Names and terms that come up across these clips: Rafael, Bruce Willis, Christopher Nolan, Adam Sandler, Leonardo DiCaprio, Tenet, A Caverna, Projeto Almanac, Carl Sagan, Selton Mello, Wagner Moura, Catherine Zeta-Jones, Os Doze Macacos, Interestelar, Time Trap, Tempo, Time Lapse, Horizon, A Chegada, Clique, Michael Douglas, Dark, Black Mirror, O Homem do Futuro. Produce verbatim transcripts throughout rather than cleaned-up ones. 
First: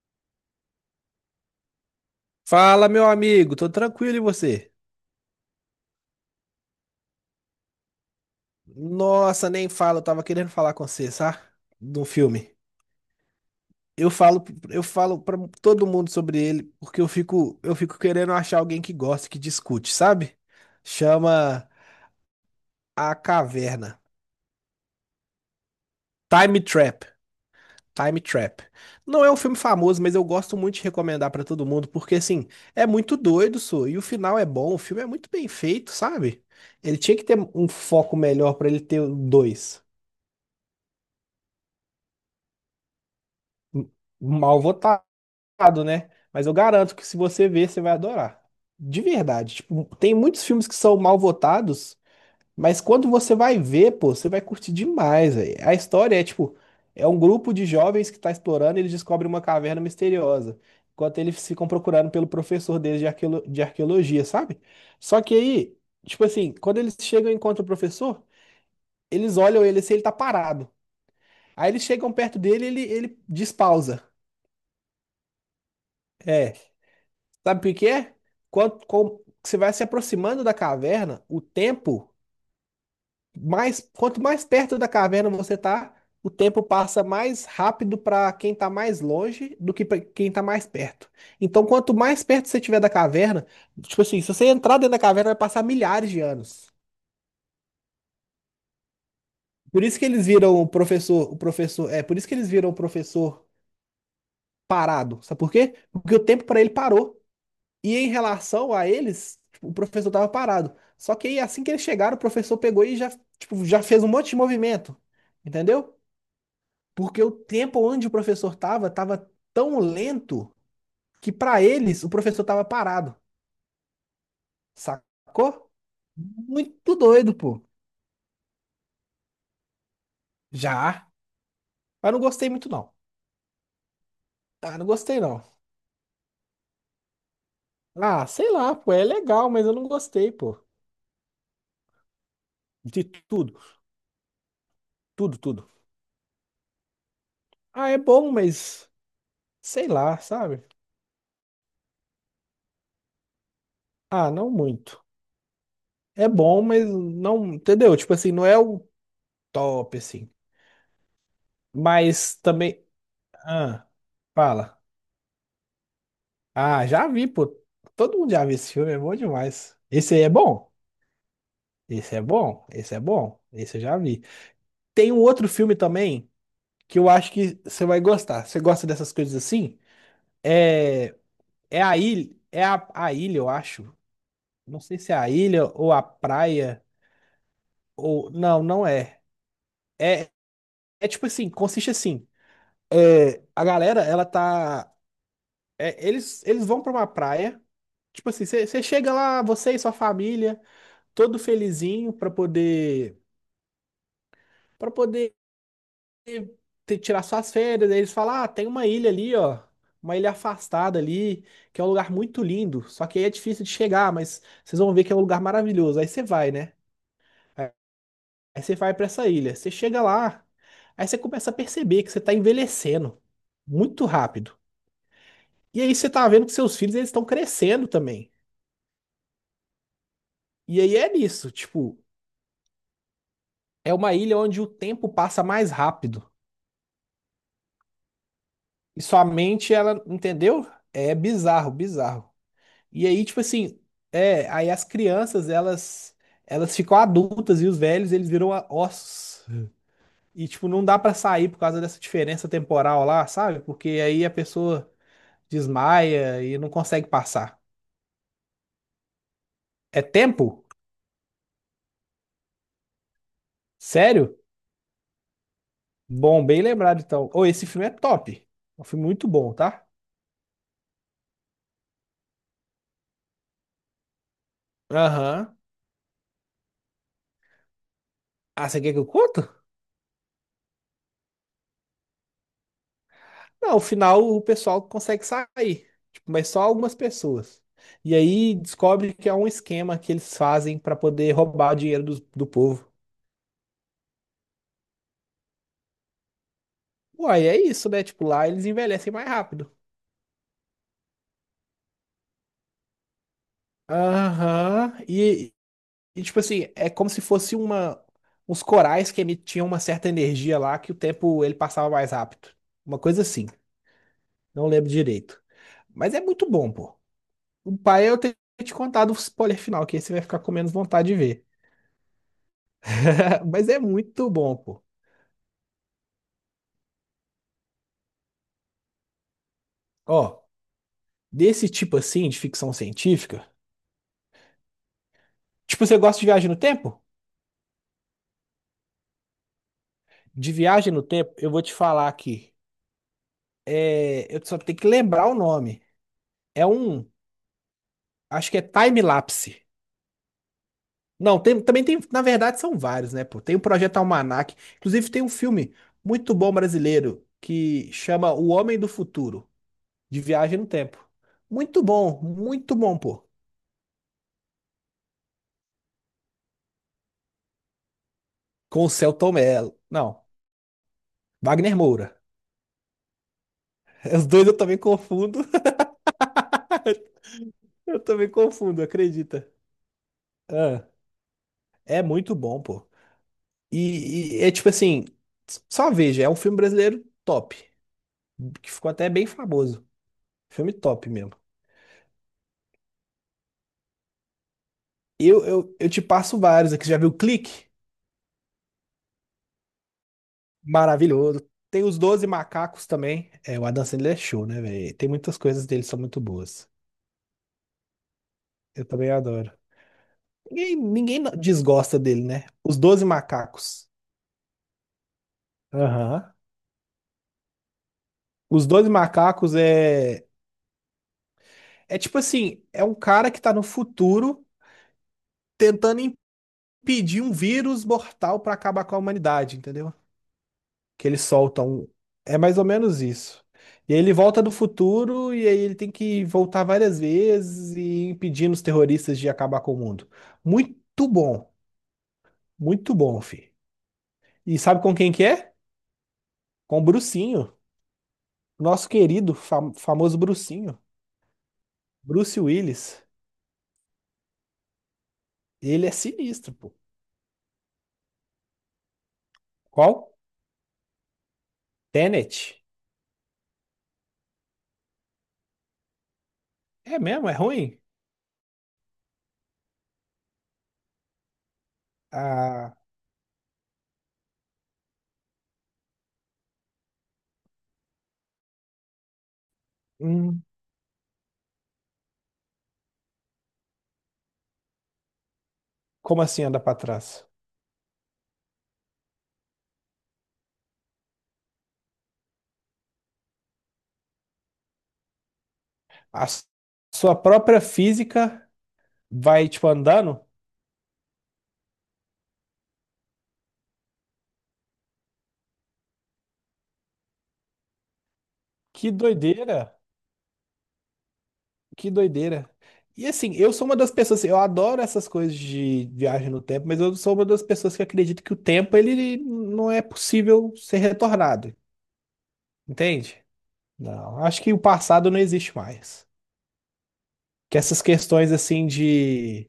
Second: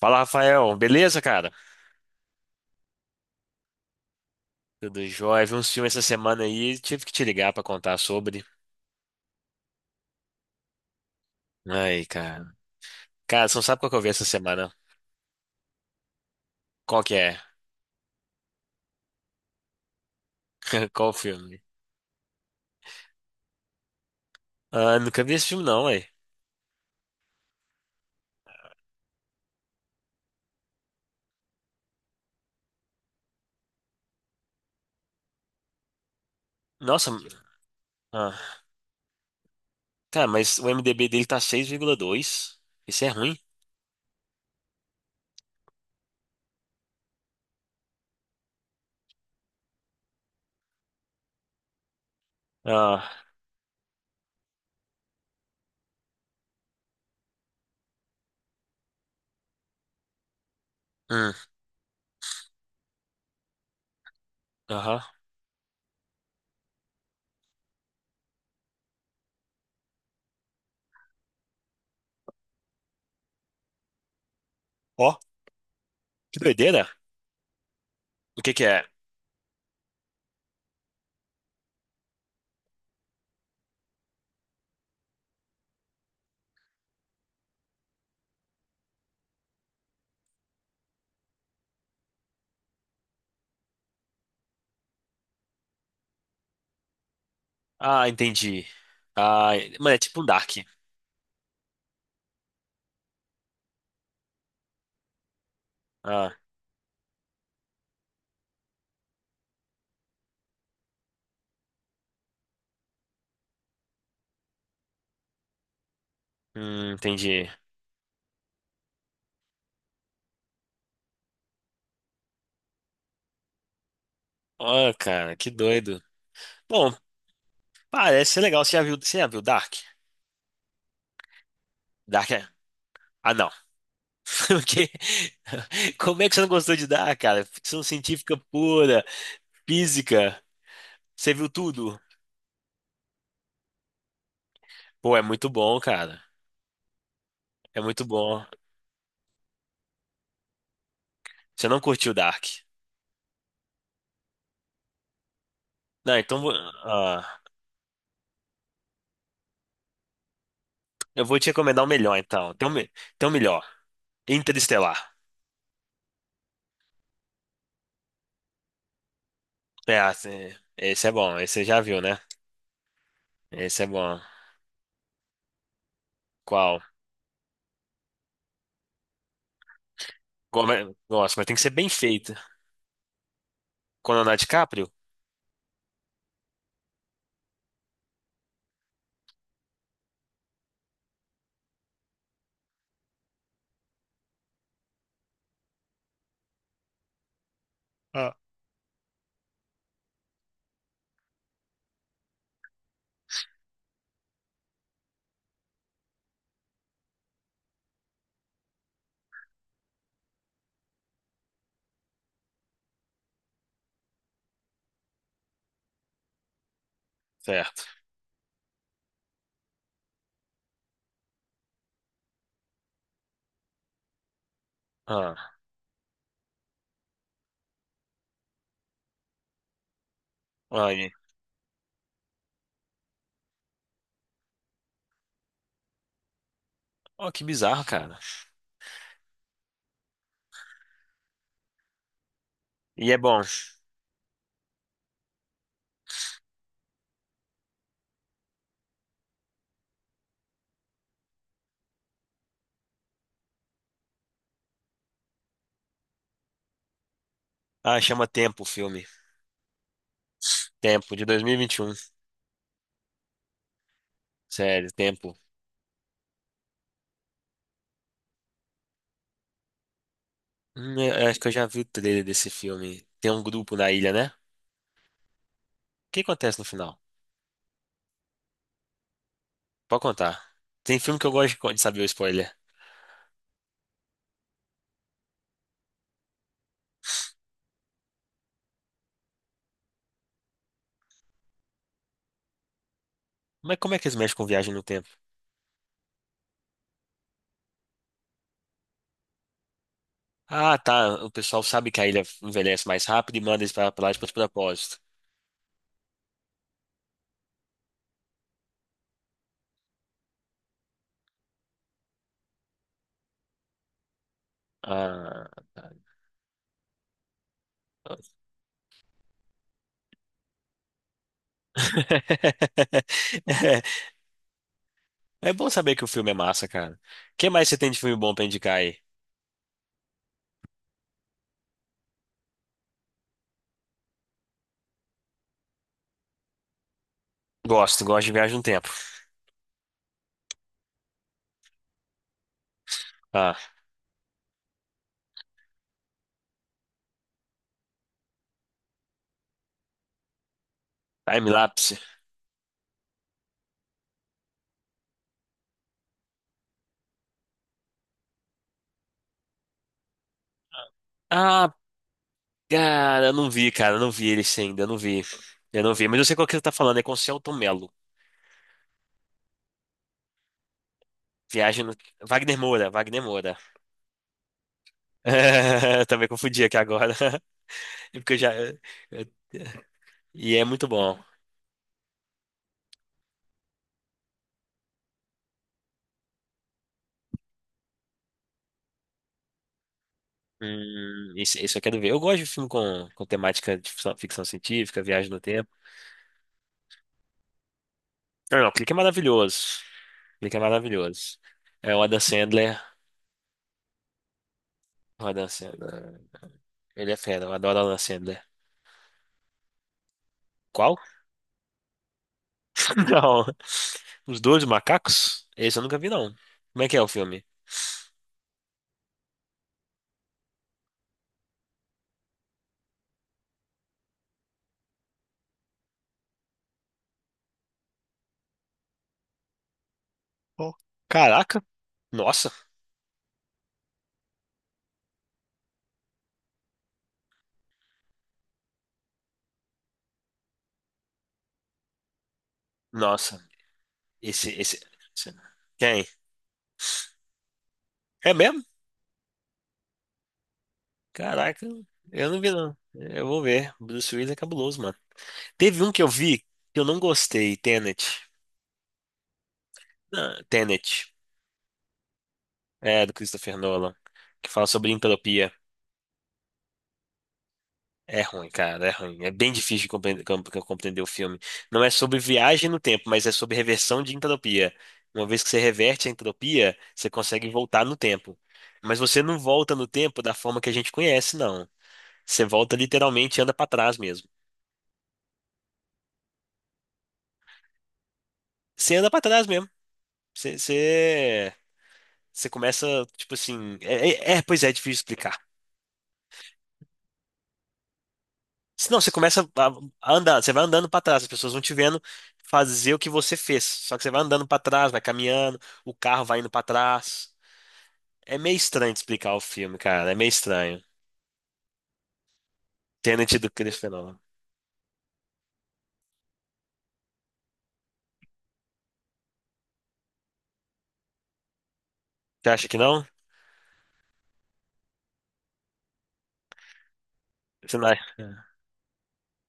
Fala, Rafael. Beleza, cara? Fala, meu amigo, tô tranquilo e você? Tudo jóia. Vi uns filmes essa semana aí, tive que te ligar pra contar sobre. Nossa, nem falo, eu tava querendo falar com você, sabe? De Ai, um cara. filme. Cara, você não sabe qual que eu vi Eu essa falo, semana? eu falo para todo mundo sobre ele porque Qual eu que é? fico, eu fico querendo achar alguém que goste, que discute, sabe? Qual o filme? Chama A Caverna. Ah, nunca vi esse filme não, ué. Time Trap. Time Trap. Não é um filme famoso, mas eu gosto muito de recomendar pra todo mundo porque assim, é muito doido, sou, e o final é bom, o filme é muito bem feito, sabe? Ele Nossa, tinha que ter um foco melhor ah. pra ele ter dois. Cara, mas o IMDb dele tá seis vírgula dois. Isso é ruim. Mal votado, né? Mas eu garanto que se você ver, você vai adorar. De verdade. Tipo, tem muitos filmes que são mal votados, mas Ah. quando você vai ver, pô, você vai curtir demais, velho. A história é tipo, é um grupo de jovens que tá explorando e eles descobrem uma caverna misteriosa. Enquanto Hum, eles ficam procurando pelo professor deles de arqueolo- de arqueologia, sabe? aham. Só que aí, tipo assim, quando eles chegam e encontram o professor, eles olham ele se ele tá parado. Aí eles chegam perto dele, e ele, ele despausa. Ó, que É. doideira. Sabe por quê? O que que é? Quanto, com- você vai se aproximando da caverna, o tempo, mais, quanto mais perto da caverna você tá, o tempo passa mais rápido para quem tá mais longe do que para quem tá mais perto. Então, quanto mais perto você tiver da caverna, tipo assim, se você entrar dentro da caverna, vai passar milhares de anos. Ah, entendi. Ah, Por mano, é isso que tipo um eles Dark. viram o professor, o professor, é, por isso que eles viram o professor parado. Sabe por quê? Porque o Ah, tempo para ele parou. E em relação a eles, tipo, o professor estava parado. Só que aí, assim que eles chegaram, o professor pegou e já, tipo, já fez um monte de movimento. Entendeu? hum, Porque o entendi. tempo onde o professor estava, estava tão lento que para eles o professor estava parado. Ó, cara, que Sacou? doido. Bom, Muito doido, pô. parece ser legal. Você já viu, você já viu Dark? Já. Mas não Dark. é... gostei muito, não. Ah, não. Ah, não Porque... gostei, não. Como é que você não gostou de Dark, cara? Ficção Ah, científica sei lá, pô. pura, É legal, mas eu não gostei, física. pô. Você viu tudo? De tudo, Pô, é tudo, muito tudo. bom, cara. É Ah, é muito bom, bom. mas sei lá, sabe? Você não curtiu Dark? Ah, não muito. Não, É então vou- bom, mas ah, não, entendeu? Tipo assim, não é o top, assim. eu vou te recomendar o melhor, Mas então. Tem um, também. Me- tem um melhor. Ah, fala. Interestelar. Ah, já vi, pô. Todo mundo já viu esse filme, é bom demais. É, Esse aí é assim, bom. esse é bom. Esse você já viu, Esse né? é bom. Esse é bom. Esse eu Esse é já bom. vi. Tem um outro filme também Qual? que eu acho que você vai gostar. Você gosta dessas coisas assim? Como é- É, Nossa, mas tem que ser é bem a ilha. feito. É a, a ilha, eu acho. Com Leonardo Não DiCaprio? sei se é a ilha ou a praia. Ou. Não, não é. É, é tipo assim, consiste assim. É, a galera, ela tá. É, eles, eles vão pra uma praia. Tipo Ah, assim, você chega lá, você e sua família, todo felizinho pra poder para poder te- tirar suas férias. Aí eles falam: "Ah, tem uma ilha ali, ó, uma ilha afastada ali, que é um lugar muito lindo, só que aí é difícil de chegar, mas vocês vão ver que é um lugar maravilhoso". Aí você vai, né? certo. Aí você vai pra essa ilha. Você chega lá, aí você começa a perceber que você tá envelhecendo muito rápido. Ah, E aí você tá vendo que seus filhos eles estão crescendo também. E aí olha. é nisso, tipo, é uma ilha onde o tempo passa mais rápido. Oh, que bizarro, cara. E sua mente, ela, entendeu? É bizarro, bizarro. E E é aí, tipo bom. assim, é, aí as crianças, elas elas ficam adultas e os velhos, eles viram a- ossos. E tipo, não dá pra sair por causa dessa diferença temporal lá, sabe? Porque aí a pessoa desmaia e não consegue passar. Ah, chama Tempo o filme. É tempo? Tempo, de dois mil e vinte e um. Sério? Sério, Tempo. Bom, bem lembrado então. Ô, esse filme é top. É um filme muito bom, tá? Hum, eu acho que eu já vi o trailer desse filme. Tem um grupo na ilha, né? O Aham. que acontece no final? Ah, você quer que eu conto? Pode contar. Tem filme que eu gosto de co- de saber o spoiler. Não, ao final o pessoal consegue sair, tipo, mas só algumas pessoas. E aí descobre que é um esquema que eles fazem para poder roubar o dinheiro do, do povo. Mas como é que eles mexem com viagem no tempo? Uai, é isso, né? Tipo, lá eles envelhecem mais rápido. Ah, tá. O pessoal sabe que a ilha envelhece mais rápido e manda eles pra pra lá de Aham. propósito. E, e, tipo assim, é como se fosse uma uns corais que emitiam uma certa energia lá que o tempo ele passava mais rápido. Uma coisa assim. Não lembro direito. Ah, tá. Mas é muito bom, pô. O pai eu tenho que te contado o spoiler final, que aí você vai ficar com menos vontade de ver. Mas é muito bom, pô. É bom saber que o filme é massa, cara. O que mais você tem de filme bom pra indicar aí? Ó, desse tipo assim de ficção científica. Tipo, você gosta de viagem no tempo? Gosto, gosto de viagem no tempo. De viagem no tempo, eu vou te falar aqui. Ah, É, eu só tenho que lembrar o nome. É um, acho que é Time Lapse. Não, tem- também time-lapse. tem, na verdade são vários, né, pô? Tem o Projeto Almanac, inclusive tem um filme muito bom brasileiro que chama O Homem do Futuro, de viagem no tempo. Ah, Muito bom, muito bom, cara, pô. eu não vi, cara, eu não vi ele ainda, eu não vi. Eu não vi, mas eu sei qual que você tá falando, é com o Celton Mello. Com o Selton Mello. Não, Wagner Viagem no... Moura. Wagner Moura, Wagner Moura. Os dois eu também confundo. Eu também confundi aqui agora. Eu também Porque eu já. Eu- confundo, acredita? E é Ah, muito bom. é muito bom, pô. E, e é tipo assim, s- só veja, é um filme brasileiro top, que ficou até bem famoso. Filme top mesmo. Hum, isso, isso eu quero ver. Eu gosto de filme com, com temática de ficção, ficção científica, viagem no Eu, tempo. eu, eu te passo vários aqui. Você já viu Clique? Não, não, Clique é maravilhoso. Clique é maravilhoso. Maravilhoso. Tem É os o Adam Doze Sandler. Macacos também. É, o Adam Sandler é show, né, velho? Tem O muitas Adam coisas dele que são Sandler. muito boas. Ele é fera, eu adoro o Adam Sandler. Eu também adoro. Ninguém, Qual? ninguém desgosta dele, né? Os Doze Não. Macacos. Os dois macacos? Esse eu nunca vi, não. Aham. Como é que é o filme? Os Doze Macacos é. É tipo assim, é um cara que tá no futuro tentando impedir um vírus mortal pra acabar com a humanidade, entendeu? Oh. Que eles Caraca. soltam. Um, é Nossa. mais ou menos isso. E aí ele volta do futuro e aí ele tem que voltar várias vezes e impedindo os terroristas de acabar com o mundo. Muito bom, muito bom, Nossa. filho. Esse, E esse. sabe com quem que esse- é? Quem? Com o Brucinho, É mesmo? nosso querido, fam- famoso Brucinho, Caraca. Eu Bruce não vi, não. Willis. Eu vou ver. Bruce Willis é cabuloso, mano. Teve Ele é um que eu vi sinistro, pô. que eu não gostei. Tenet. Qual? Ah, Tenet. Tenet. É, do Christopher Nolan. Que fala sobre entropia. É mesmo, é ruim? É ruim, cara, é ruim. É bem difícil de compre- com- com- compreender o filme. Não é sobre viagem Ah, no tempo, mas é sobre reversão de entropia. Uma vez que você reverte a entropia, você consegue voltar no tempo. Mas você não volta no tempo da hum, forma que a gente conhece, não. Você volta literalmente e anda pra trás mesmo. como assim andar para trás? Você anda pra trás mesmo. Você, você, você começa, tipo assim. É, é- é, pois é, é difícil explicar. A s- Sua própria física Senão você começa vai, tipo, a a andando? andar, você vai andando para trás, as pessoas vão te vendo fazer o que você fez. Só que você vai andando para trás, vai caminhando, o carro vai indo para trás. É meio Que estranho de explicar o filme, doideira! cara. É meio estranho. Que doideira! E assim, Tenet do eu sou uma Christopher das Nolan. pessoas, assim, eu adoro essas coisas de viagem no tempo, mas eu sou uma das pessoas que acredita que o tempo ele não é possível ser retornado, Você acha que não? entende? Não, acho que o passado não existe mais. Que Você essas não acha? questões É. assim de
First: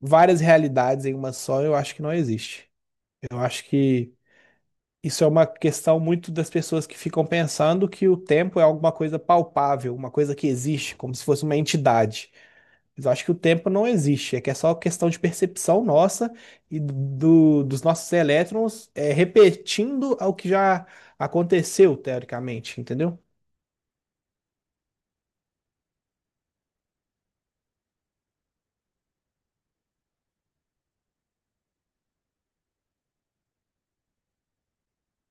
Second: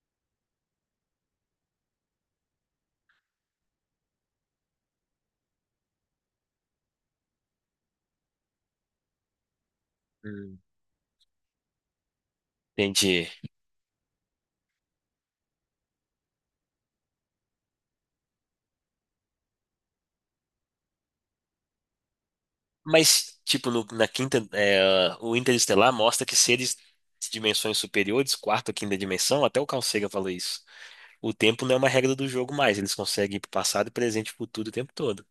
várias realidades em uma só, eu acho que não existe. Eu acho que isso é uma questão muito das pessoas que ficam pensando que o tempo é alguma coisa palpável, uma coisa que Hum, existe, como se fosse uma entidade. Mas eu acho entendi. que o tempo não existe, é que é só questão de percepção nossa e do, dos nossos elétrons é, repetindo o que já aconteceu, teoricamente, entendeu? Mas, tipo, no- na quinta, é, o Interestelar mostra que seres de dimensões superiores, quarta ou quinta dimensão, até o Carl Sagan falou isso. O tempo não é uma regra do jogo mais. Eles conseguem ir pro passado, presente e futuro o tempo todo.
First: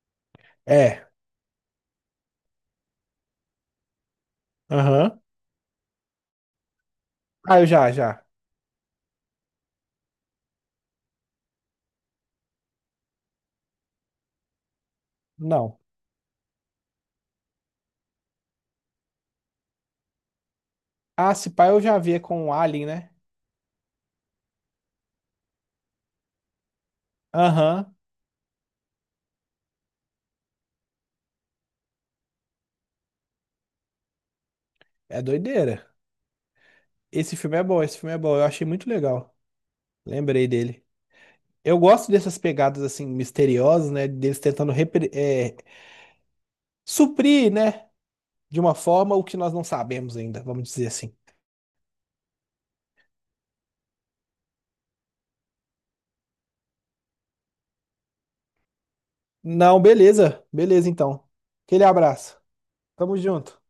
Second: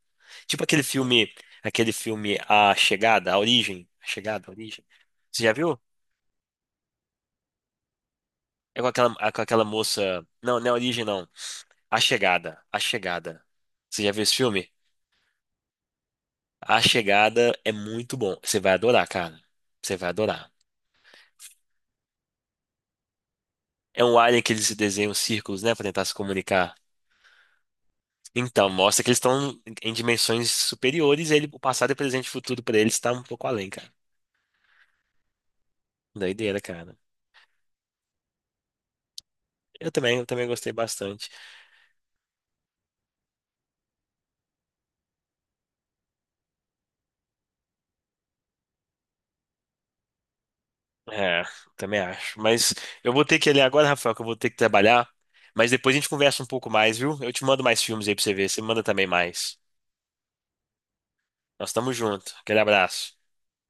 Tipo aquele É. filme, aquele filme A Chegada, A Origem, A Chegada, A Origem. Aham. Você já viu? Ah, eu já, já. É com aquela, é com aquela moça. Não, não é A Origem, não. A Chegada, A Chegada. Você já viu esse filme? Não. A Chegada é muito bom. Você vai adorar, cara. Você vai adorar. Ah, se pá, eu já vi com o Alien, né? É um alien que eles desenham círculos, né, pra tentar se comunicar. Aham. Então, mostra que eles estão em dimensões superiores, e ele, o passado e o presente e o futuro pra eles tá um pouco além, cara. É doideira. Doideira, cara. Esse filme é bom, esse filme é bom. Eu achei muito legal. Eu também, eu Lembrei também gostei dele. bastante. Eu gosto dessas pegadas assim misteriosas, né? Deles tentando repre- é, suprir, né? De uma forma o que nós não sabemos ainda, vamos dizer assim. É, também acho. Mas eu vou ter que ir ali agora, Rafael, que eu vou ter que trabalhar. Mas depois a gente conversa um pouco mais, viu? Eu te mando mais filmes aí pra você ver. Você manda também mais. Não, beleza, beleza então. Nós Aquele estamos juntos. abraço. Aquele abraço. Tamo junto.